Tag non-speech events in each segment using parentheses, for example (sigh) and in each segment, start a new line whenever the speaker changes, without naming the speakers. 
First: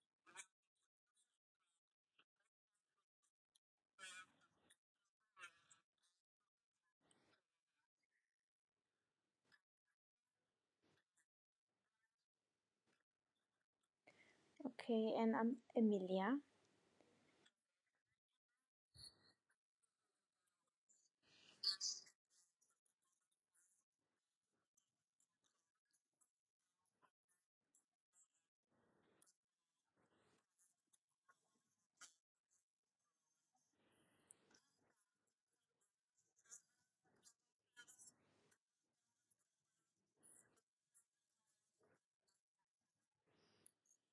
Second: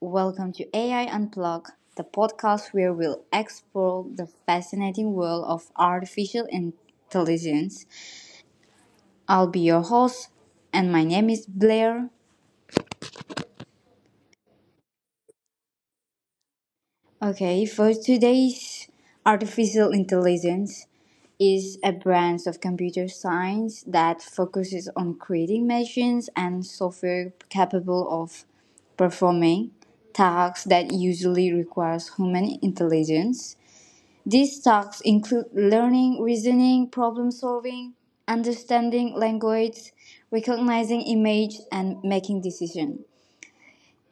Welcome to AI Unplugged, the podcast where we'll explore the fascinating world of artificial intelligence. I'll be your host, and my name is Blair.
Okay, and I'm Emilia.
Okay, for today's artificial intelligence is a branch of computer science that focuses on creating machines and software capable of performing tasks that usually requires human intelligence. These tasks include learning, reasoning, problem solving, understanding language, recognizing image, and making decisions.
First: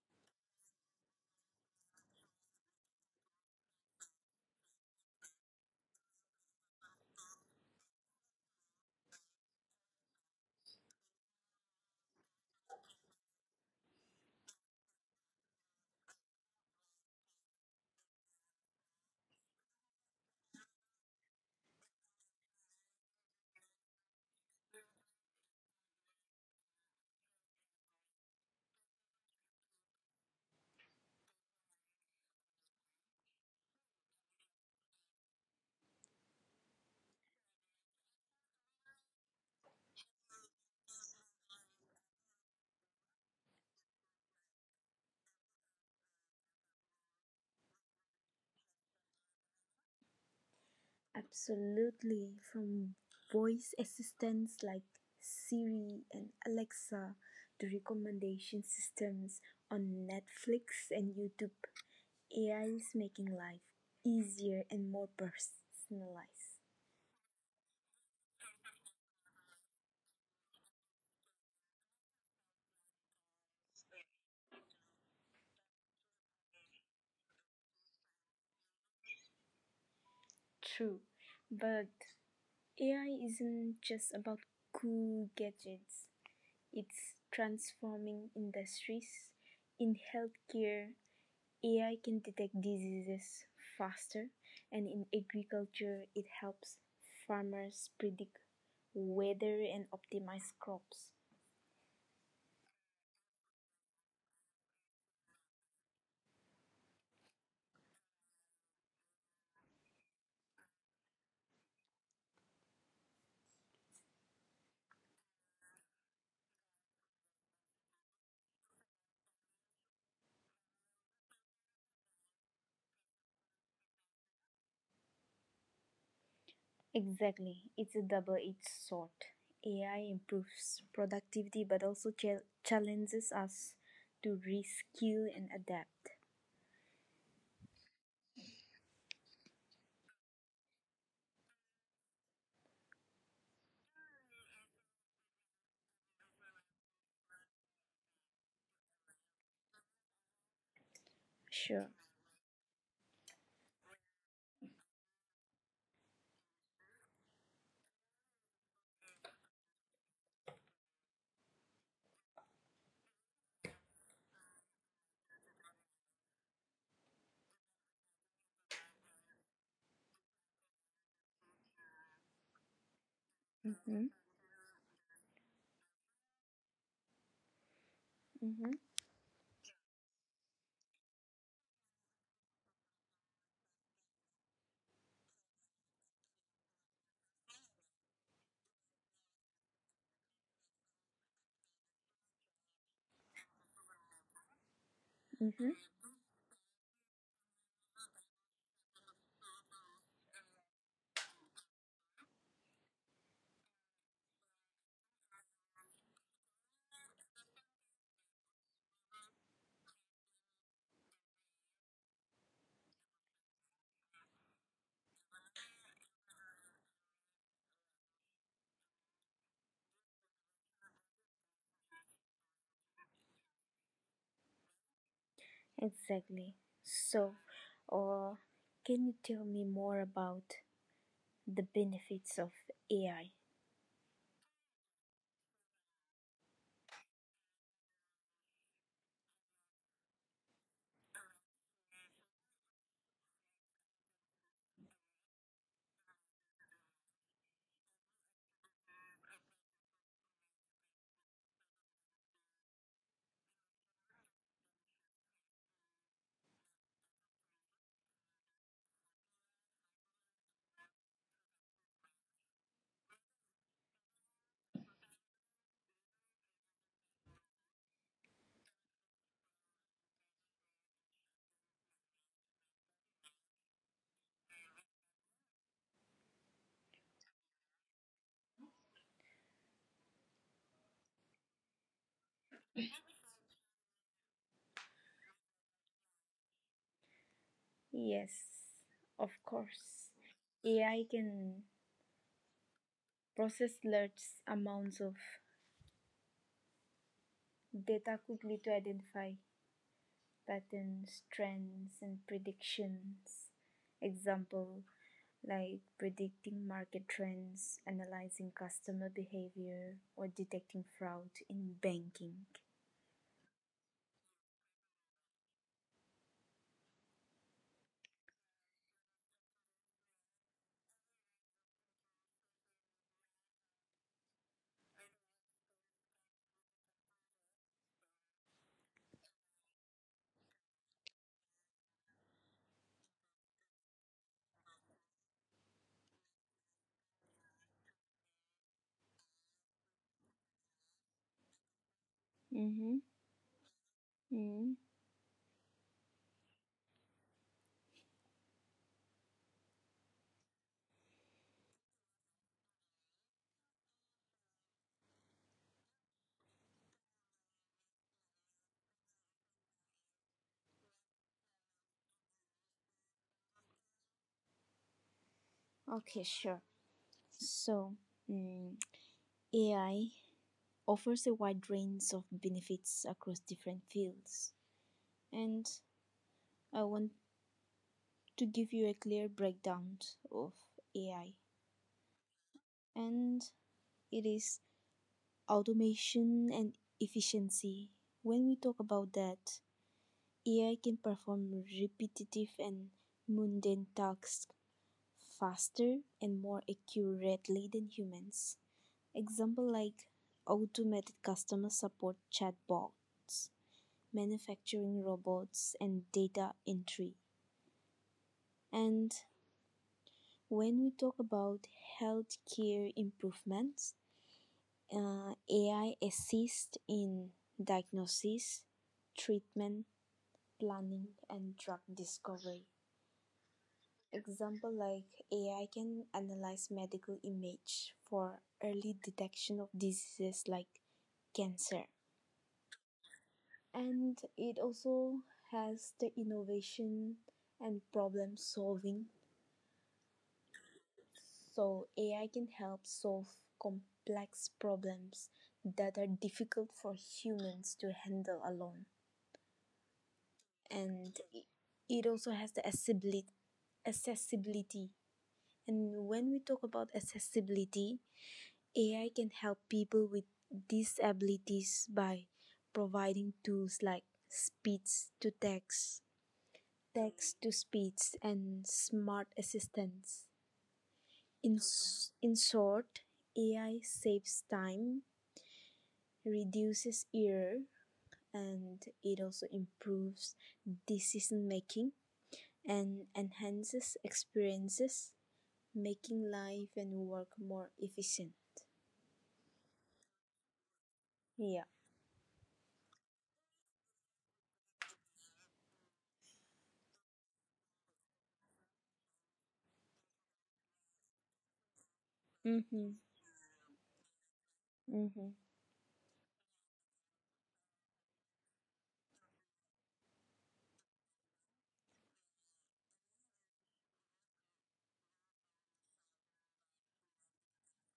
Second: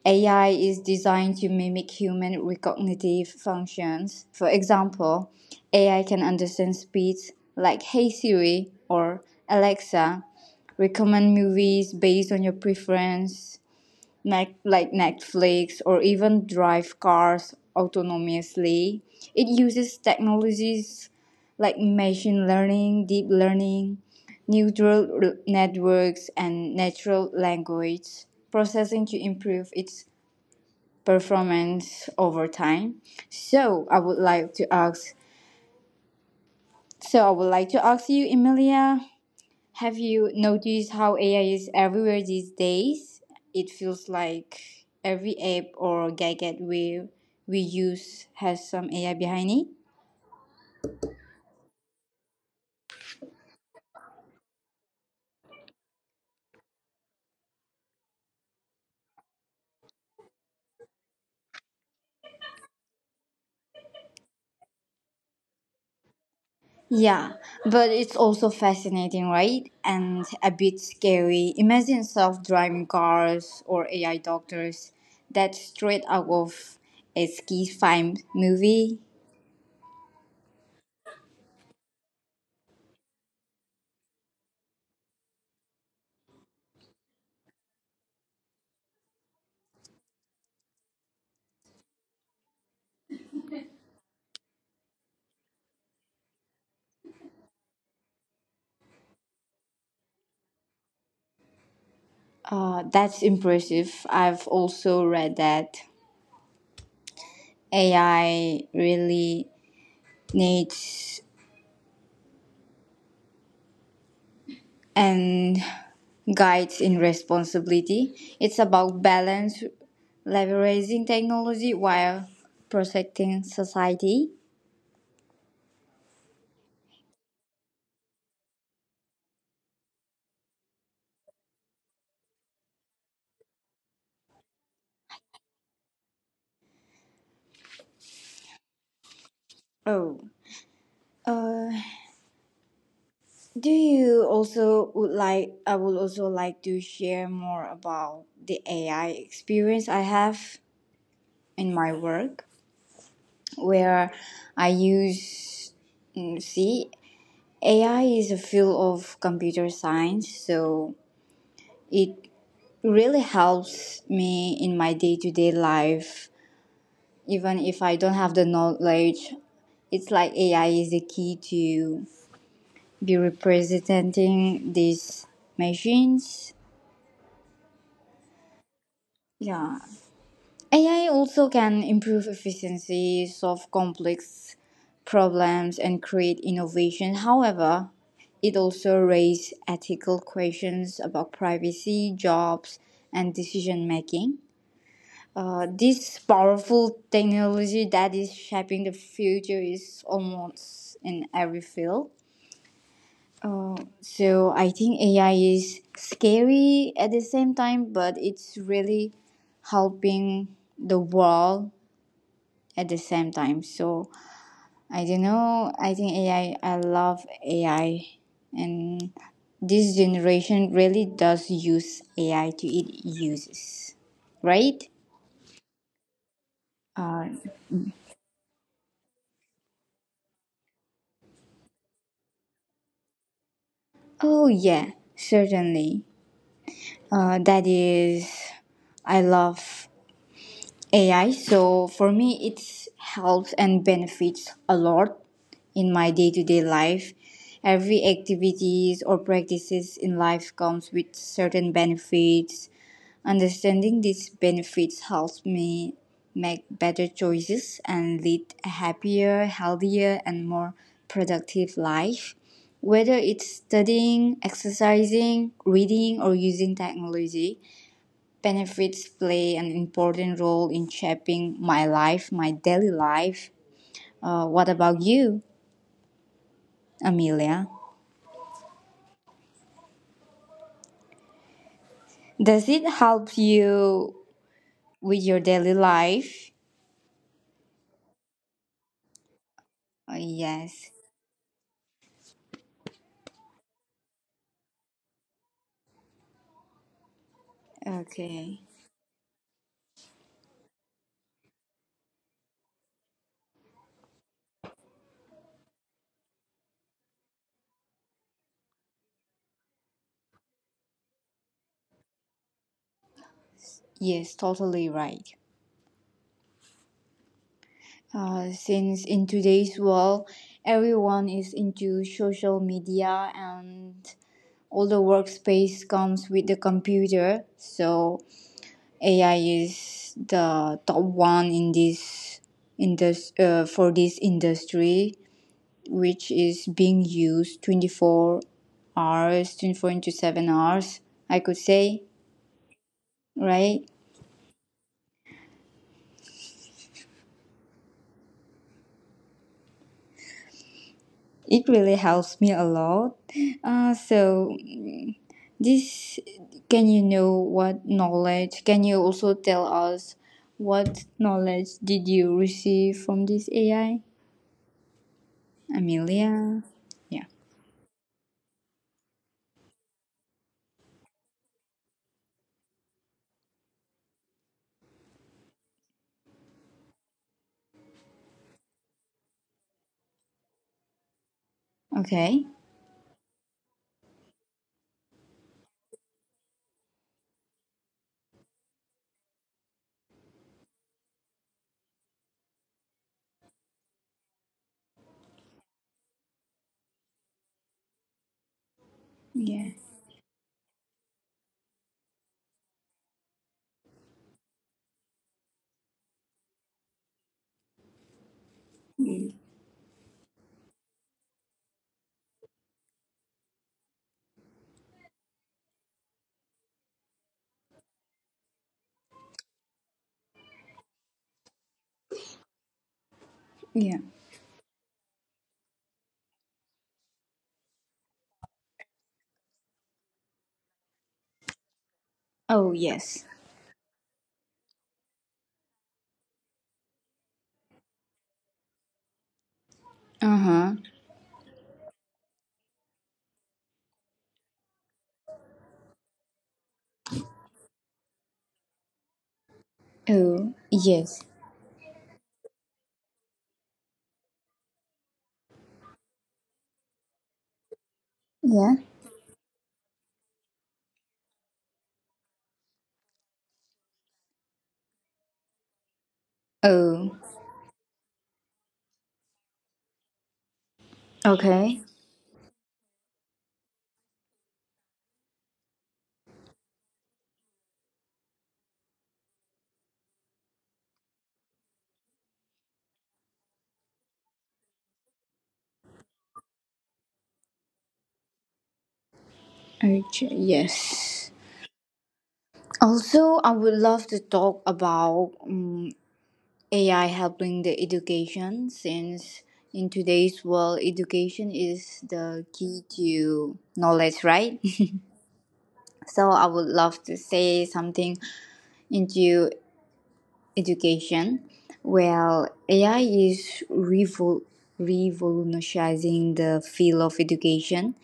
AI is designed to mimic human recognitive functions. For example, AI can understand speech like Hey Siri or Alexa, recommend movies based on your preference, like Netflix or even drive cars autonomously. It uses technologies like machine learning, deep learning, networks, and natural language processing to improve its performance over time. So I would like to ask. So I would like to ask you, Emilia, have you noticed how AI is everywhere these days? It feels like every app or gadget we use has some AI behind it.
Absolutely, from voice assistants like Siri and Alexa to recommendation systems on Netflix and YouTube, AI is making life easier and more personalized.
Yeah, but it's also fascinating, right? And a bit scary. Imagine self-driving cars or AI doctors. That's straight out of a ski film movie.
True, but AI isn't just about cool gadgets, it's transforming industries in healthcare. AI can detect diseases faster, and in agriculture, it helps farmers predict weather and optimize crops.
That's impressive. I've also read that AI really needs and guides in responsibility. It's about balance, leveraging technology while protecting society.
Exactly, it's a double edged sword. AI improves productivity but also challenges us to reskill and adapt.
Oh, uh, do you also would like? I would also like to share more about the AI experience I have in
Sure.
my work, where I use mm, see AI is a field of computer science, so it really helps me in my day-to-day life, even if I don't have the knowledge. It's like ai is the key to be
Mm-hmm.
representing these machines.
Mm-hmm.
Yeah, ai also can improve efficiency, solve complex problems and create innovation. However, it also raises ethical questions about privacy, jobs, and decision making.
Mm-hmm.
This powerful technology that is shaping the future is almost in every field. Uh, so I think AI is scary at the same time, but it's really helping the world at the same time. So I don't know. I think AI. I love AI, and this generation really does use AI to its uses, right?
Exactly. So, uh, can you tell me more about the benefits of AI?
Oh yeah, certainly. Uh, that is, I love AI. So for me, it helps and benefits a lot in my day to day life. Every activities or practices in life comes with certain benefits. Understanding these benefits helps me make better choices and lead a happier, healthier, and more productive life. Whether it's studying, exercising, reading, or using technology, benefits play an important role in shaping my life, my daily life. What about you, Amelia? Does it help you with your daily life?
Yes, of course.
Yes.
AI can process large amounts of data quickly
Okay.
to identify patterns, trends, and predictions. Example like predicting market trends, analyzing customer behavior, or detecting fraud in banking.
Yes, totally right. Since in today's world, everyone is into social media and all the workspace comes with the computer, so AI is the top one in this for this industry, which is being used 24 hours, 24 into 7 hours, I could say,
Mm-hmm.
right?
Mm.
It really helps me a lot. So, this can you know what knowledge? Can you also tell us what knowledge did you receive from this AI,
Okay, sure.
Amelia? Yeah.
So, mm, AI offers a wide range of benefits across different fields. And I want to give you a clear breakdown of AI,
Okay.
and it is automation and efficiency. When we talk about that, AI can perform repetitive and mundane tasks faster and more accurately than humans. Example
Yeah.
like automated customer support chatbots, manufacturing robots, and data entry. And when we talk about healthcare improvements, AI assists in diagnosis, treatment, planning, and drug discovery.
Yeah.
Example like AI can analyze medical image for early detection of diseases like cancer.
Oh, yes.
And it also has the innovation and problem solving.
Uh huh.
So AI can help solve complex problems that are difficult for humans to handle alone.
Oh, yes.
And it also has the accessibility. And when we talk about accessibility,
Yeah.
AI can help people with disabilities by providing tools like speech to text,
Oh,
text to speech and smart assistants. In,
okay.
s- in short, AI saves time, reduces error, and it also improves decision making and enhances experiences, making life and work more efficient.
Okay, yes.
Yeah.
Also, I would love to talk about AI helping the education, since in today's world, education is the key
Mm-hmm.
to knowledge, right? (laughs)
Mm-hmm.
So, I would love to say something into education. Well, revolutionizing the field of education.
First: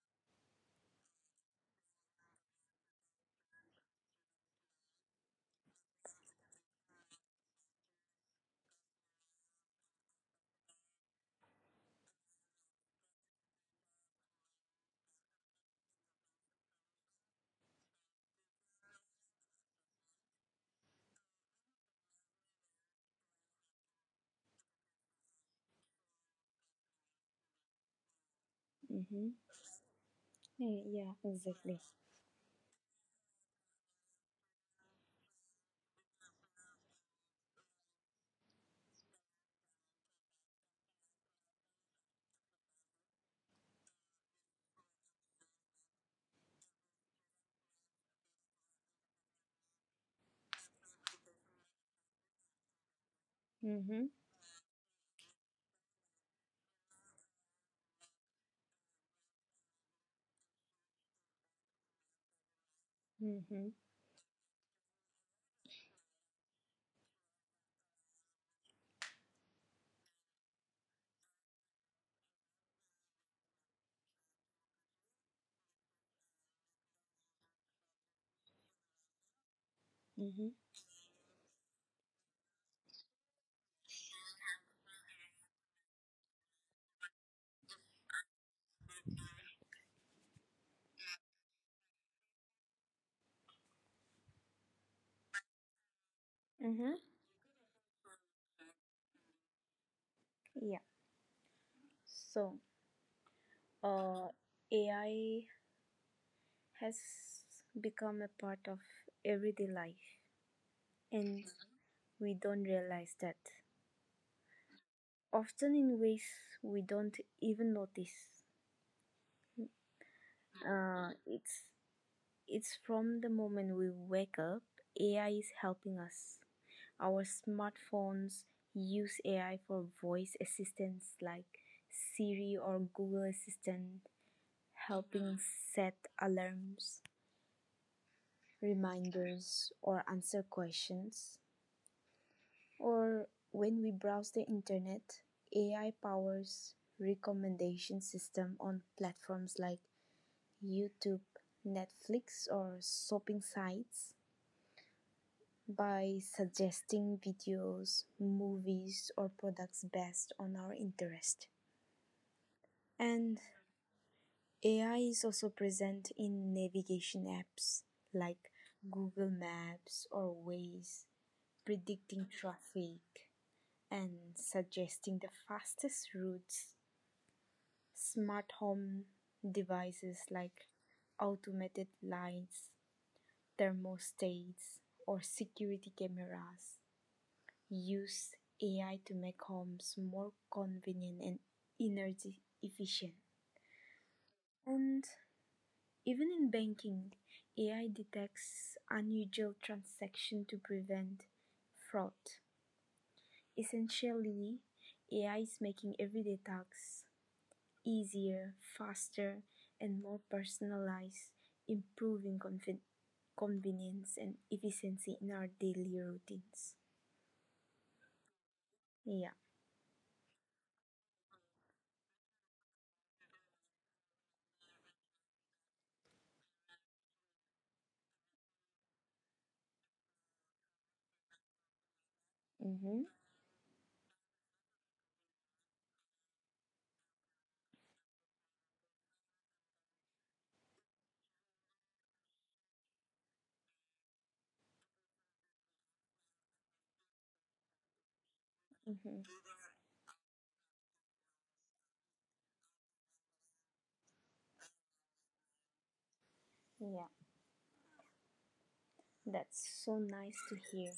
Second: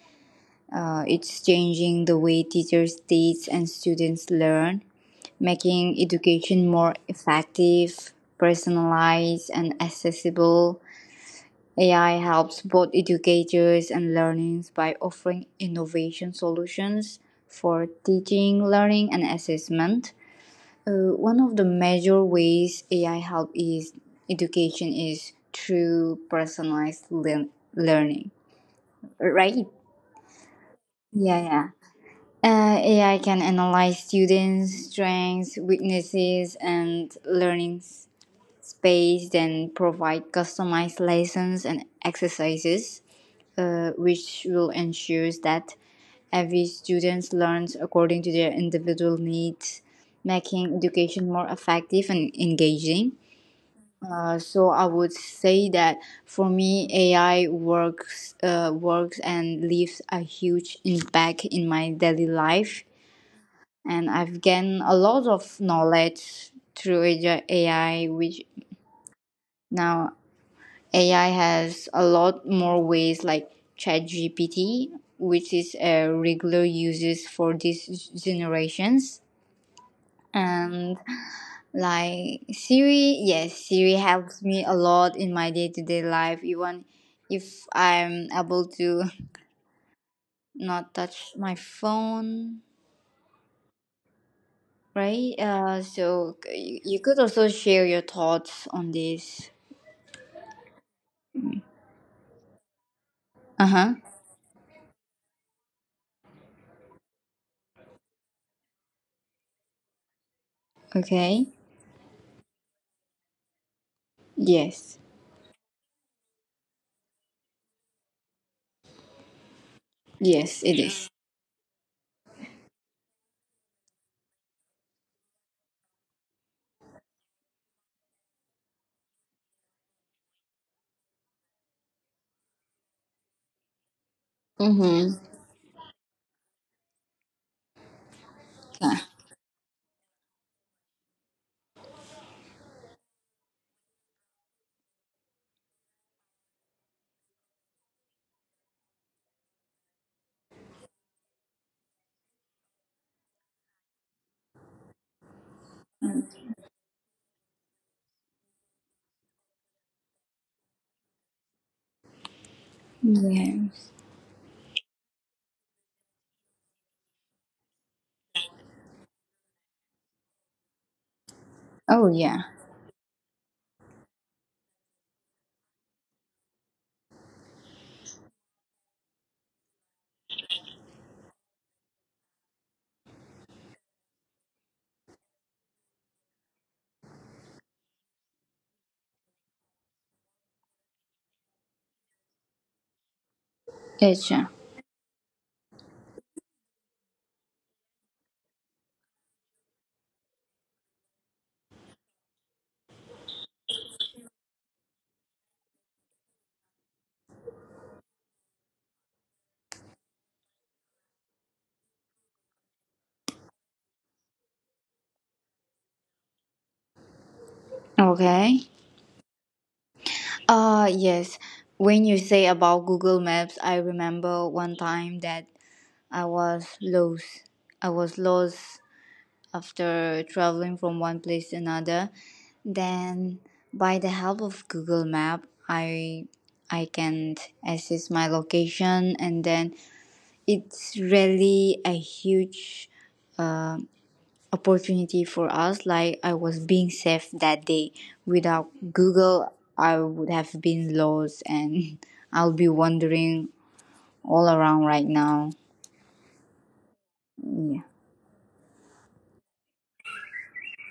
It's changing the way teachers teach and students learn, making education more effective, personalized, and accessible. AI helps both educators and learners by offering innovation solutions for teaching, learning, and assessment. One of the major ways AI help is education is through learning,
Mm-hmm.
right?
Yeah, yeah,
Yeah, yeah.
exactly.
AI can analyze students' strengths, weaknesses, and learning space, then provide customized lessons and exercises, which will ensure that every student learns according to their individual needs, making education more effective and engaging.
Mm-hmm.
So I would say that for me, works and leaves a huge impact in my daily life,
Mm-hmm.
and I've gained a lot of knowledge through AI, which now AI has a lot more ways like ChatGPT, which is a regular uses for these generations.
Mm-hmm.
And like Siri, yes, Siri helps me a lot in my day to day life, even if I'm able to not touch my phone, right?
Mm-hmm.
You could also share your thoughts on this.
Yeah. So,
Uh huh.
uh, AI has become a part of everyday life and
Okay.
we don't realize that.
Yes.
Often in ways we don't even notice.
Yes, it
Uh,
is.
it's it's from the moment we wake up. AI is helping us. Our smartphones use AI for voice assistants like Siri or Google Assistant, helping
Mm-hmm.
set alarms, reminders, or answer questions. Or when we browse the internet, AI powers recommendation system on platforms like YouTube, Netflix or shopping sites
Yeah.
by suggesting videos, movies or products based on our interest. And
Yes.
AI is also present in navigation apps like Google Maps or Waze,
Oh
predicting
yeah.
traffic and suggesting the fastest routes. Smart home devices like automated lights, thermostats, or security cameras use AI to make homes more convenient and energy efficient.
It's
And even in banking, AI detects unusual transactions to prevent fraud. Essentially, AI is making everyday tasks easier, faster, and more personalized, improving convenience and efficiency in our daily routines.
okay.
Yeah.
Yes. When you say about Google Maps, I remember one time that I was lost. I was lost after traveling from one place to another.
Mm-hmm.
Then by the help of Google Map, I can access my location, and then it's really a huge opportunity for us. Like I was being safe that day. Without
Mm-hmm.
Google, I would have been lost and (laughs) I'll be wandering all around right now.
Yeah.
Yeah.
That's so nice to hear.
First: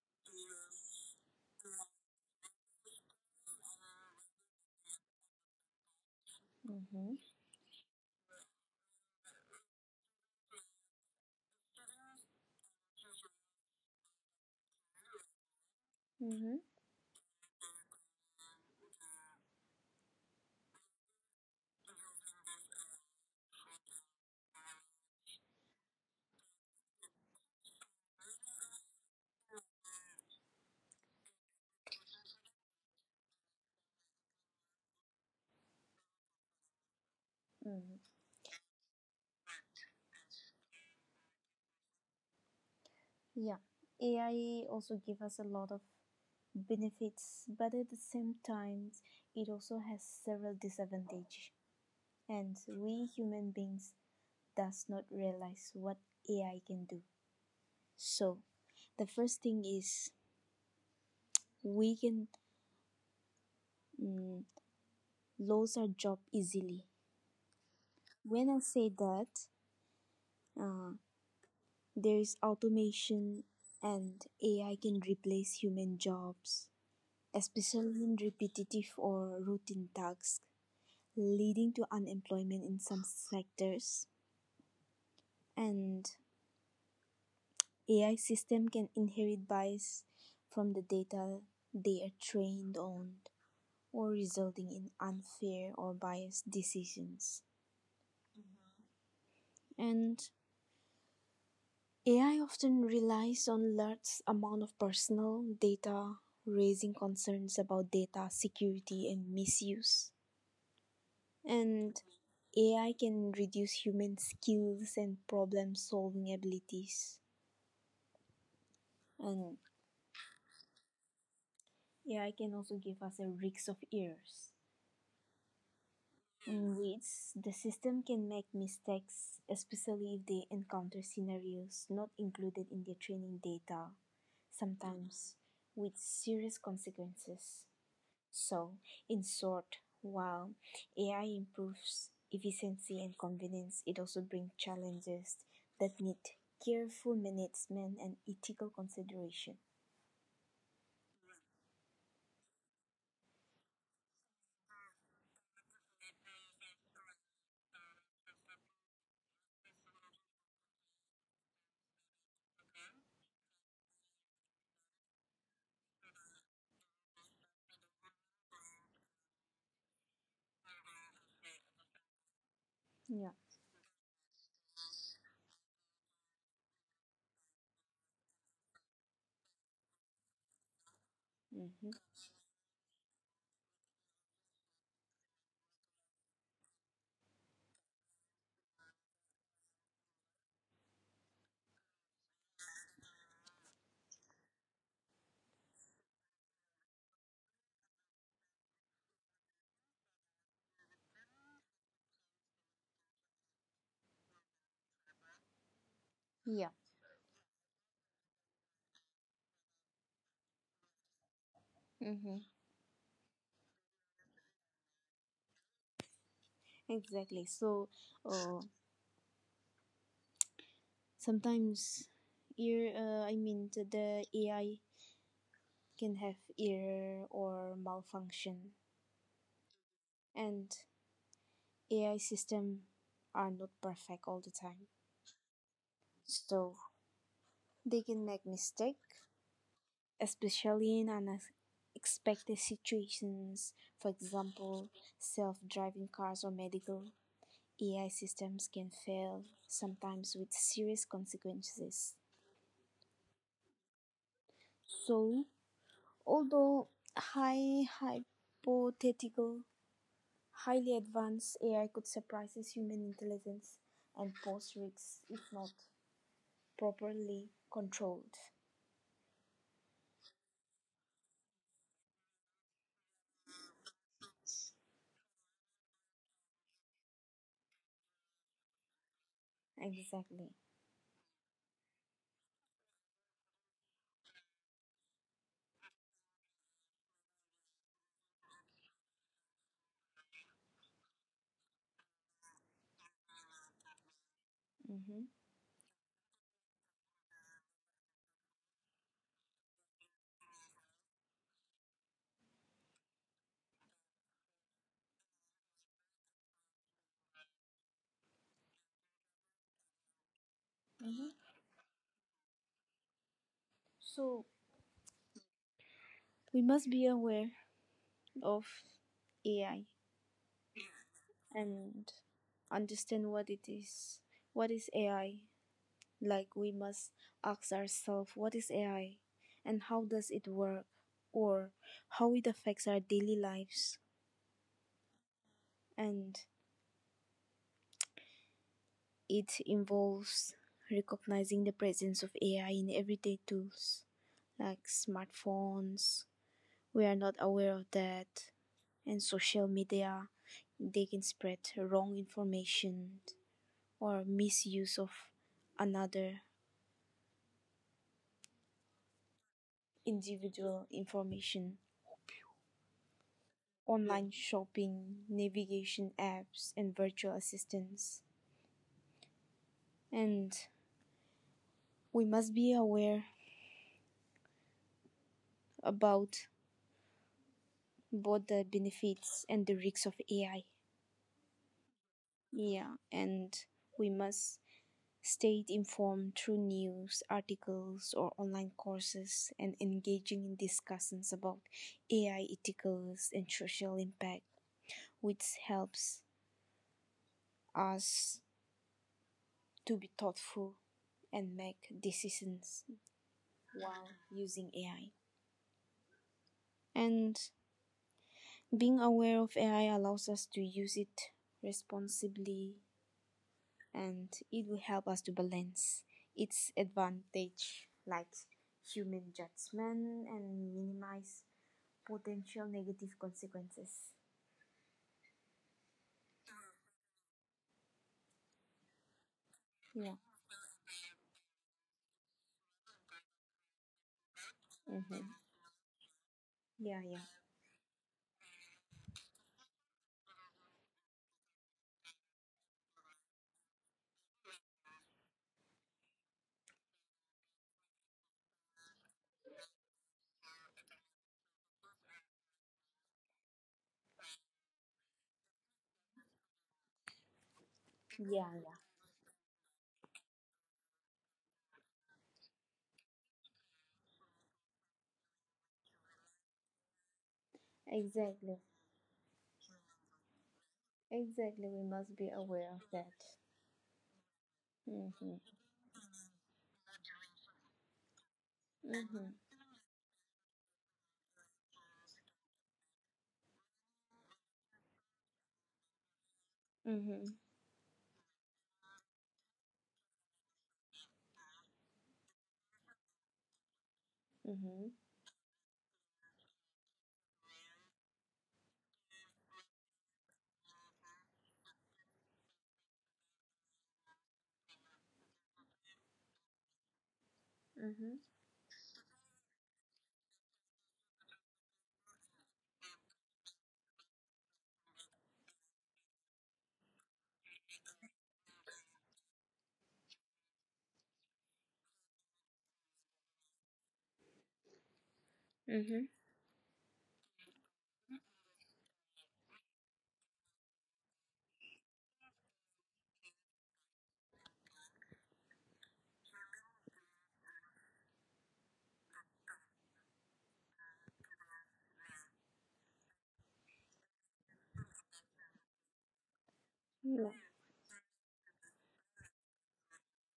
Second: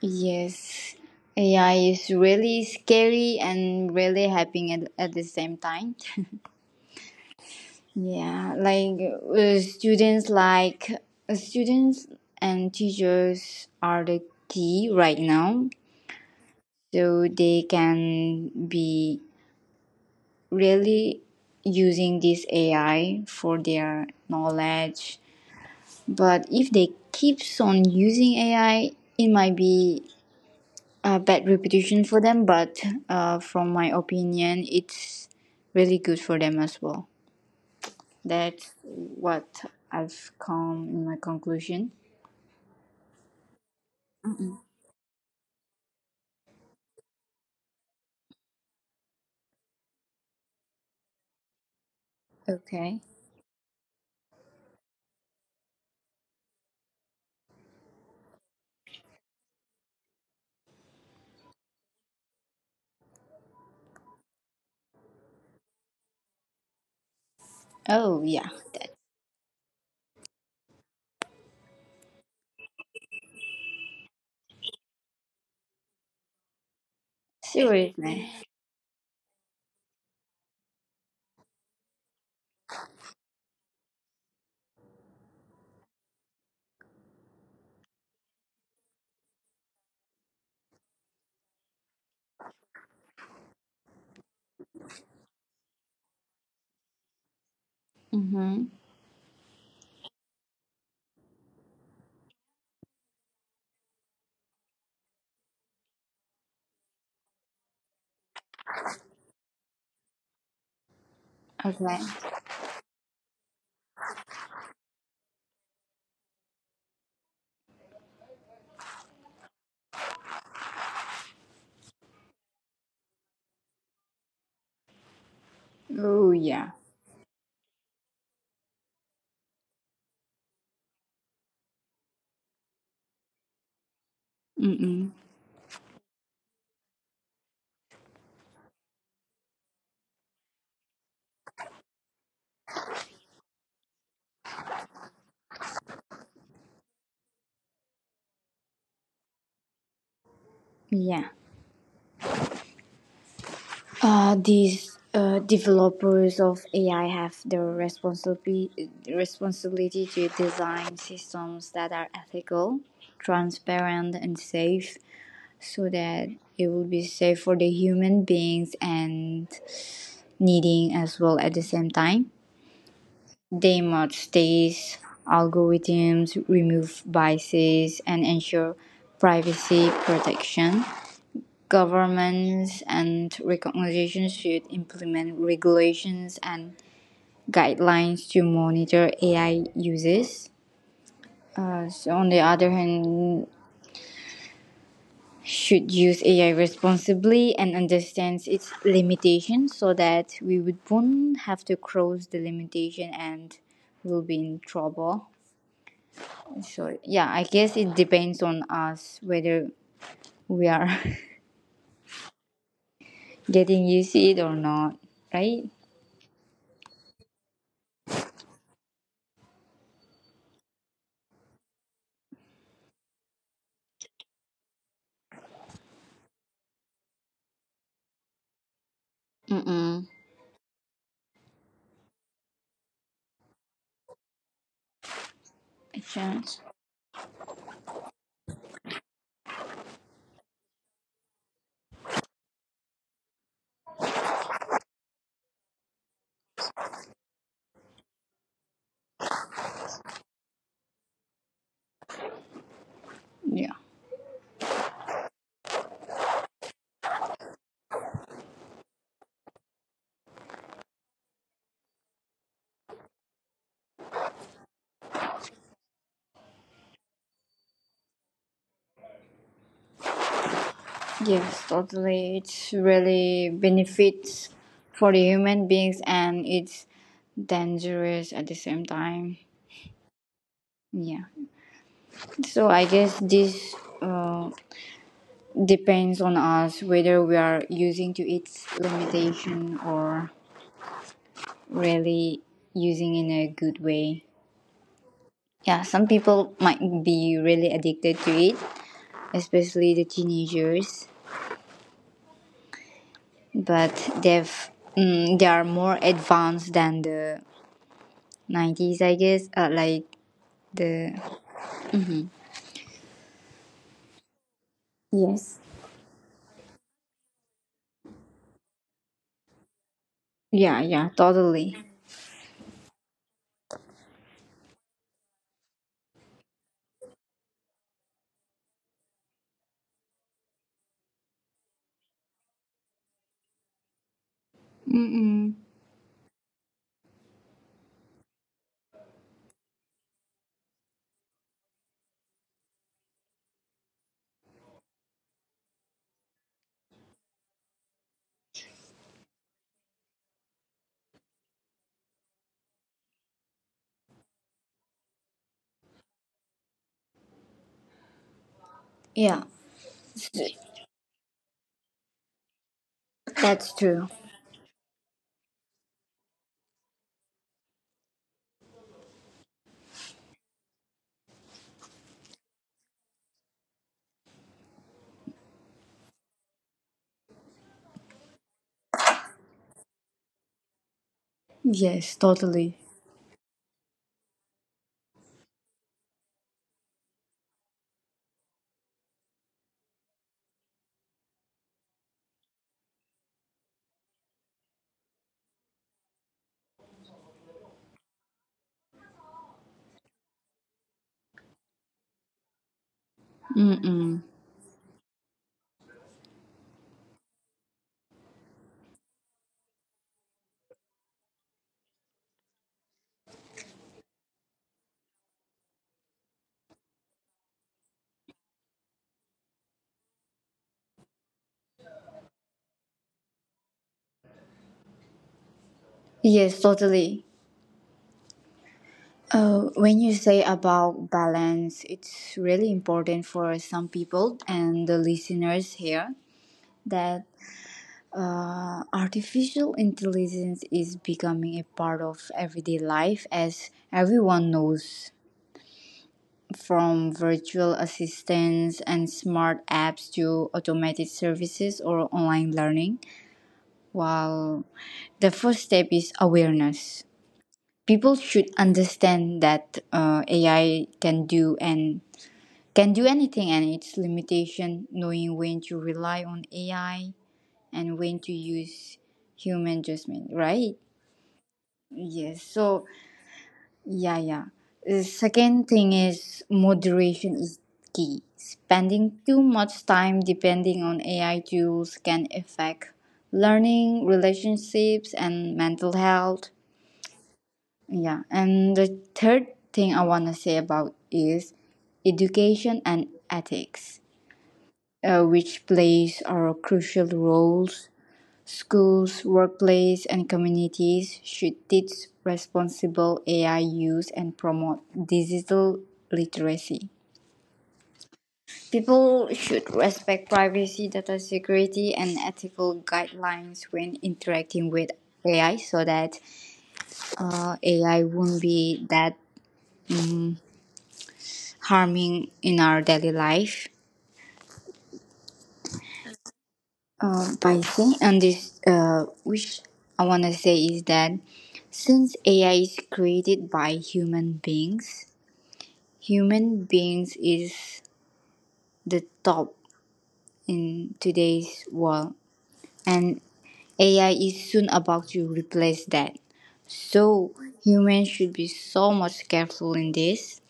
Yes, AI is really scary and really happy at the same time. (laughs)
Mm-hmm.
Yeah, like uh, students, like students and teachers are the key right now,
Mm-hmm.
so they can be really using this AI for their knowledge. But if they keeps on using AI, it might be a bad reputation for them. But from my opinion, it's really good for them as well.
Mm-hmm.
That's what I've come in my conclusion.
Yeah. AI also give us a lot of benefits, but at the same time, it also has several disadvantages, and
Okay.
we human beings does not realize what AI can do. So, the first thing is we can mm, lose our job easily.
Oh
When
yeah,
I say
that's
that, uh, there is automation and AI can replace human jobs, especially in
seriously.
repetitive or routine tasks, leading to unemployment in some sectors. And AI system can inherit bias from the data they are trained on, or resulting in unfair or biased decisions.
Mm-hmm.
And AI often relies on large amount of personal data, raising concerns about data security and misuse.
Okay.
And AI can reduce human skills and problem solving abilities. And AI can also give us a risk of errors.
Oh yeah.
In which the system can make mistakes, especially if they encounter scenarios not included in their training data,
Mm-mm.
sometimes with serious consequences. So, in short, while AI improves efficiency and convenience, it also brings challenges that need careful management and ethical consideration.
Yeah. These developers of AI have the responsibility to design systems that are ethical, transparent, and safe so that it will be safe for the human beings and needing as well at the same time.
Yeah.
They must test algorithms, remove biases, and ensure privacy protection.
Mm-hmm.
Governments and organizations should implement regulations and guidelines to monitor AI uses. So on the other hand, should use AI responsibly and understands its limitations so that we would won't have to cross the limitation and will be in trouble.
Yeah.
So yeah, I guess it depends on us whether we are
Mm-hmm.
(laughs) getting used to it or not, right?
Exactly. So, uh, sometimes ear I mean the AI can have error or malfunction
Mm-mm.
and AI system are not perfect all the time.
Chance.
So they can make mistake, especially in unexpected situations. For example, self-driving cars or medical AI systems can fail sometimes with serious consequences.
Yeah.
So although high hypothetical highly advanced AI could surprise human intelligence and pose risks if not properly controlled.
Yes, totally. It's really benefits for the human beings and it's dangerous at the same time.
Exactly.
Yeah. So I guess this uh, depends on us whether we are using to its limitation or really using in a good way.
hmm
Yeah, some people might be really addicted to it, especially the teenagers, but they've they are more advanced than the 90s, I guess. Like the
hmm So
Yes.
we must be aware of AI
Yeah, yeah, totally.
and understand what it is. What is AI? Like we must ask ourselves, what is AI, and how does it work, or how it affects our daily lives,
Mm-mm.
and it involves recognizing the presence of AI in everyday tools like smartphones. We are not aware of that. And social media, they can spread wrong information or misuse of another
Yeah,
individual information.
that's true.
Online shopping, navigation apps, and virtual assistants. And we must be aware about both the benefits and the risks of AI.
Yes, totally.
Yeah, and we must stay informed through news articles or online courses and engaging in discussions about AI ethicals and social impact, which helps us to be thoughtful and make decisions while
Mm-mm.
using AI. And being aware of AI allows us to use it responsibly and it will help us to balance its advantage like human judgment and minimize potential negative consequences.
Yes, totally. When you
Yeah.
say about balance, it's really important for some people and the
Mm-hmm.
listeners here
Yeah,
that
yeah.
artificial intelligence is becoming a part of everyday life as everyone knows. From virtual assistants and smart apps to automated services or online learning, while the first step is awareness. People should
Yeah,
understand that AI can do and can do anything and its limitation, knowing when to rely on AI and
yeah.
when to
Exactly.
use human judgment, right?
Exactly. We must
Yes.
be
So
aware of that.
yeah, yeah. The second
Mm-hmm.
thing is moderation is key. Spending too
Mm-hmm.
much time depending on AI tools can affect learning, relationships, and mental health.
Mm-hmm.
Yeah, and the third thing I want to say about is education and ethics,
Mm-hmm.
which plays are crucial roles. Schools, workplaces, and communities should teach responsible AI use and promote digital literacy.
Mm-hmm.
People should respect privacy, data security, and ethical guidelines when interacting with AI so that AI won't be that harming in our daily life.
Mm-hmm.
By saying, and this, Which I want to say is that since AI is created by human beings, human beings is the top in today's world, and AI is soon about to replace that. So
Yeah.
humans should be so much careful in this.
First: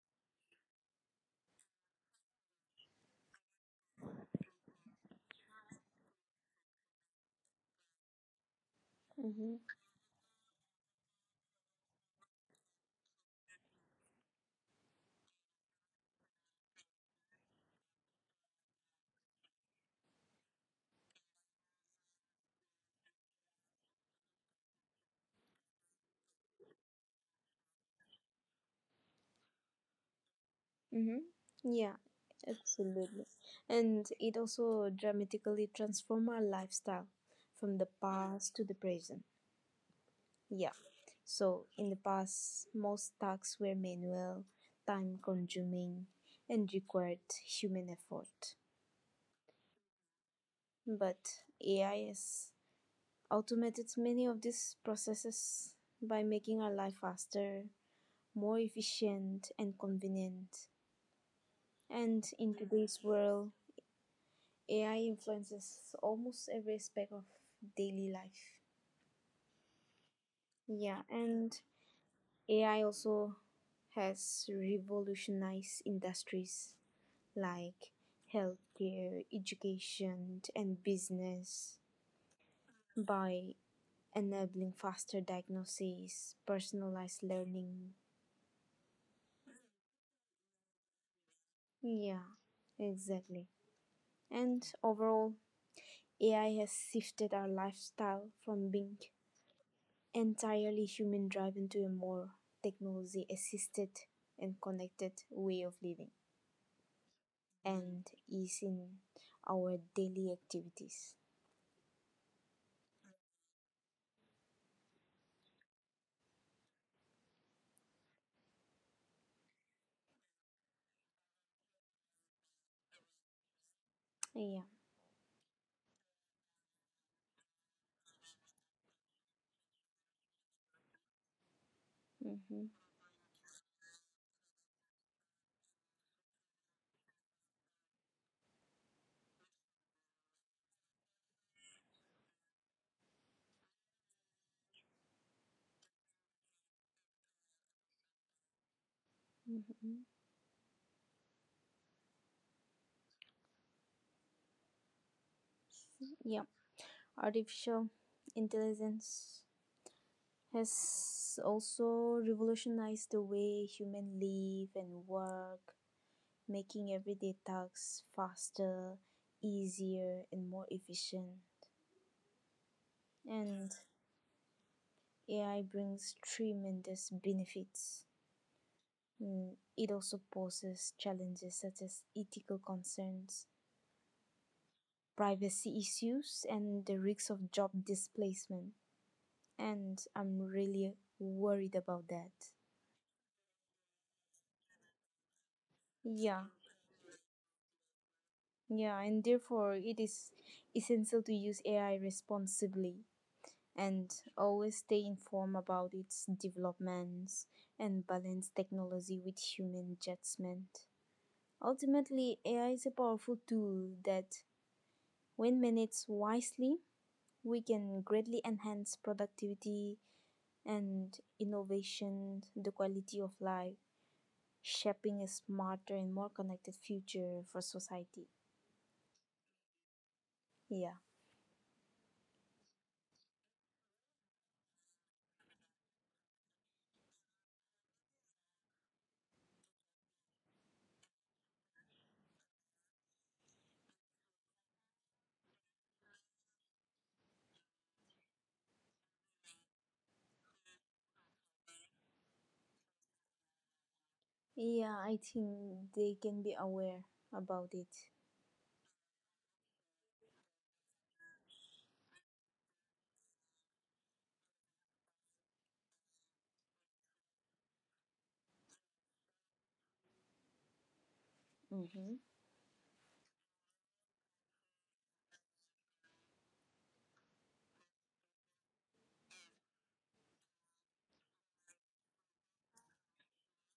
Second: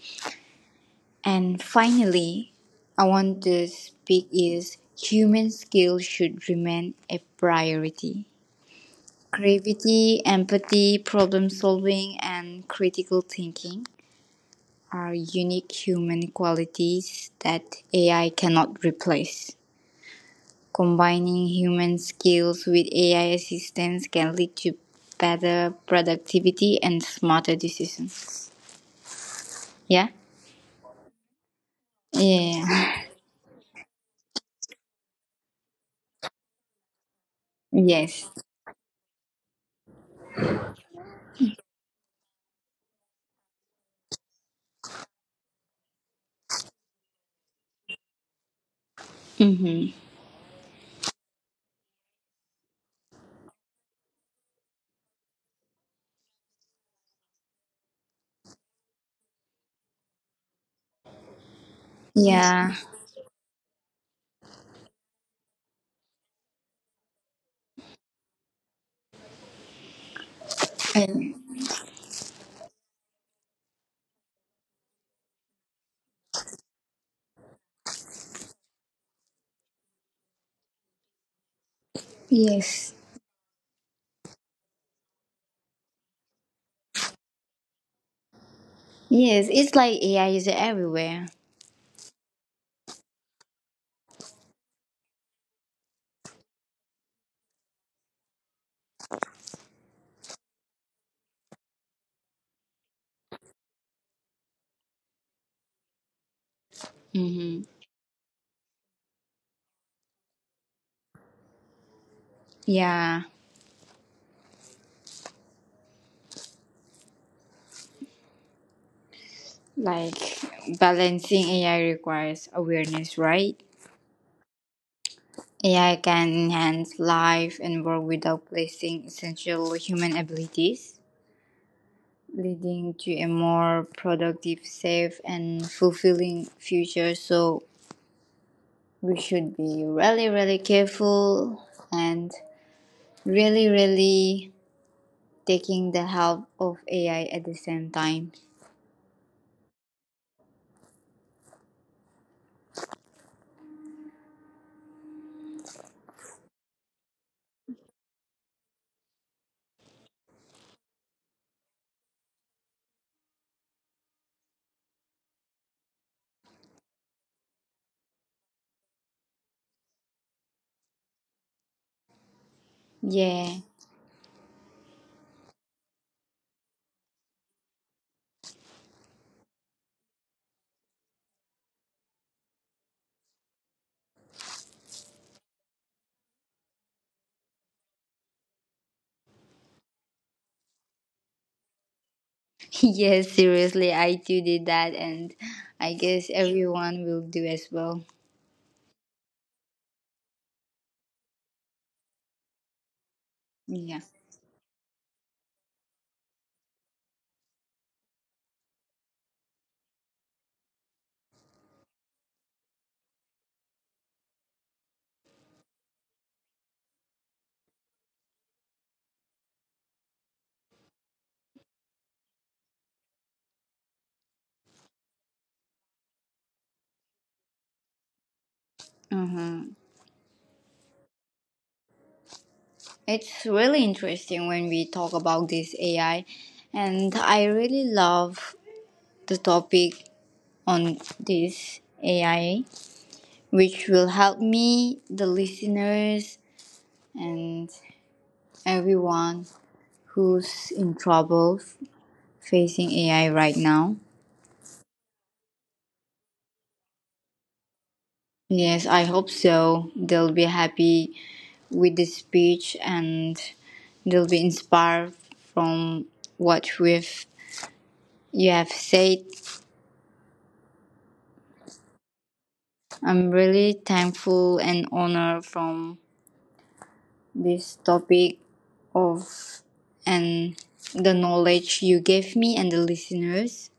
And finally, I want to speak is human skill should remain a priority.
Mm-hmm.
Creativity, empathy, problem solving, and critical thinking are unique human qualities that AI cannot replace. Combining human skills with AI assistance can lead to better productivity and smarter decisions. Yeah?
Mm-hmm. Yeah,
Yeah. (laughs)
absolutely. And it also dramatically transforms our lifestyle from the
Yes.
past to the present. Yeah. So in the past, most tasks were manual, time consuming, and required human effort.
Mm-hmm.
But AI has automated many of these processes by making our life faster, more efficient, and convenient. And in
Yeah.
today's world, AI influences almost every aspect of daily life. Yeah,
And-
and AI also has revolutionized industries like healthcare, education, and business
yes.
by enabling faster diagnosis, personalized learning.
Yes. It's like AI is everywhere.
Yeah, exactly. And overall, AI has shifted our lifestyle from being entirely human drive into a more technology assisted and connected way of living
Mm-hmm.
and is in our daily activities.
Yeah. Like balancing AI requires awareness, right?
Yeah.
AI can enhance life and work without placing essential human abilities,
Mm-hmm.
leading to a more productive, safe, and fulfilling future. So we should be really, really careful and really, really taking the help of AI at the same time.
Mm-hmm. Yeah. Artificial intelligence has also revolutionized the way humans live and work, making everyday tasks faster, easier, and more efficient.
Yeah,
And AI brings tremendous benefits. It also poses challenges such as ethical concerns, privacy issues, and the risks of job displacement. And I'm really worried about that.
(laughs) yes, seriously, I too did that, and I guess
Yeah,
everyone will do as well.
yeah, and therefore it is essential to use AI responsibly
Yeah.
and always stay informed about its developments and balance technology with human judgment. Ultimately, AI is a powerful tool that, when managed wisely, we can greatly enhance productivity and innovation, the quality of life, shaping a smarter and more connected future for society.
Mm-hmm.
Yeah.
It's really interesting when we talk about this AI, and I really love the topic on this AI, which will help me, the listeners, and everyone who's in trouble facing AI right now.
Yeah, I think they can be aware about it.
Yes, I hope so. They'll be happy with this speech and they'll be inspired from what we've you have said.
Mm-hmm.
I'm really thankful and honored from this topic of and the knowledge you gave me and the listeners.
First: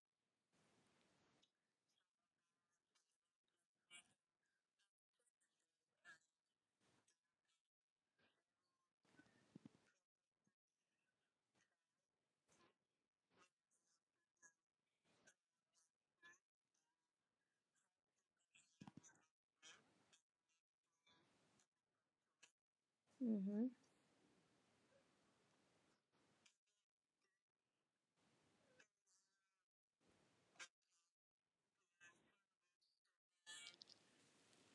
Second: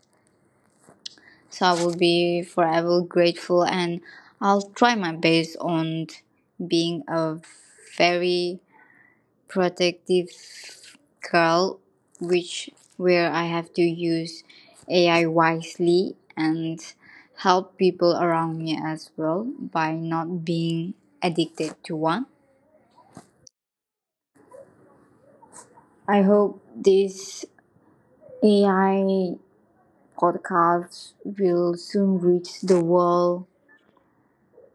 So I will be forever grateful and I'll try my best on being a very protective girl which where I have to use AI wisely and help people around me as well by not being addicted to one.
Mm-hmm.
I hope this AI podcast will soon reach the world,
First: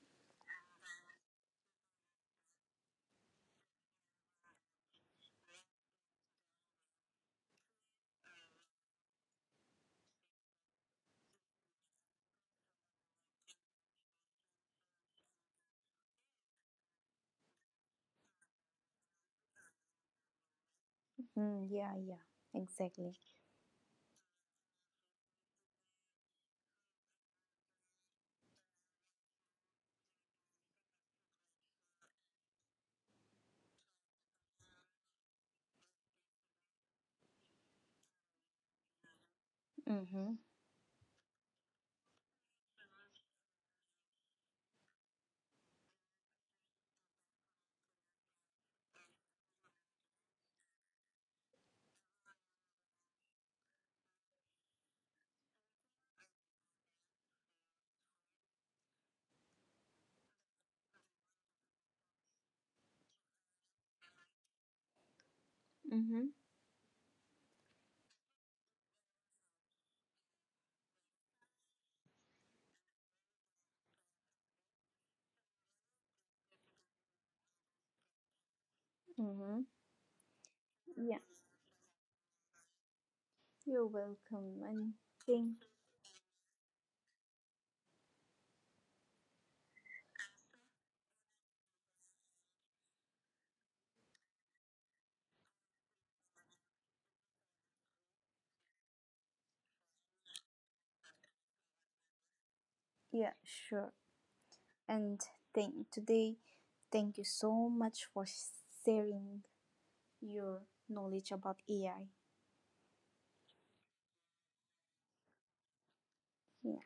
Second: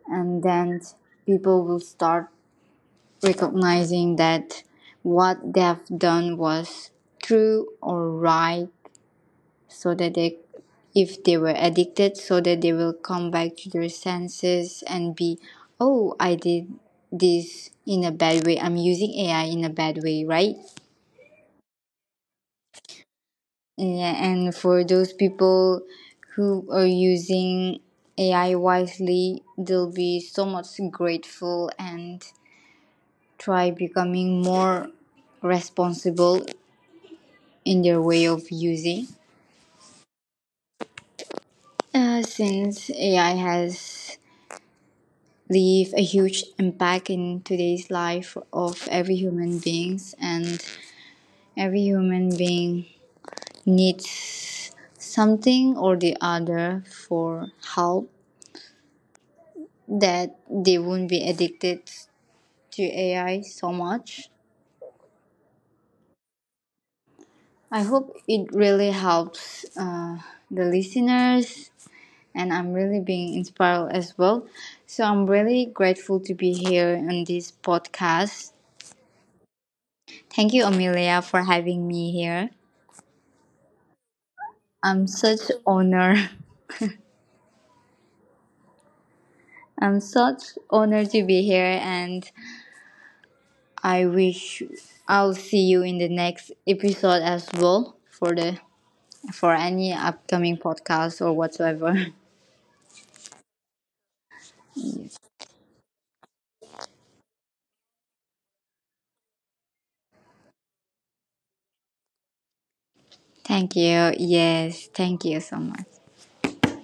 and then people will start recognizing that what they've done was true or right, so that they, if they were addicted, so that they will come back to their senses and be, oh, I did this in a bad way, I'm using ai in a bad way, right?
Mm, yeah, yeah. Exactly.
Yeah, and for those people who are using AI wisely, they'll be so much grateful and try becoming more responsible in their way of using.
Mm-hmm.
Since AI has leave a huge impact in today's life of every human beings, and every human being needs something or the other for help that they won't be addicted to AI so much.
Mm-hmm.
I hope it really helps the listeners, and I'm really being inspired as well. So I'm really grateful to be here on this podcast.
Mm-hmm.
Thank you,
Yeah.
Amelia, for having me here.
You're welcome. And
I'm such
thank
honor. (laughs) I'm such honored to be here, and I wish I'll see you in the next episode as well for the for any upcoming podcast or whatsoever. (laughs)
yeah, sure. And
Yes.
thank today thank you so much for sharing your knowledge about AI.
Thank you. Yes, thank you so much.
Yeah.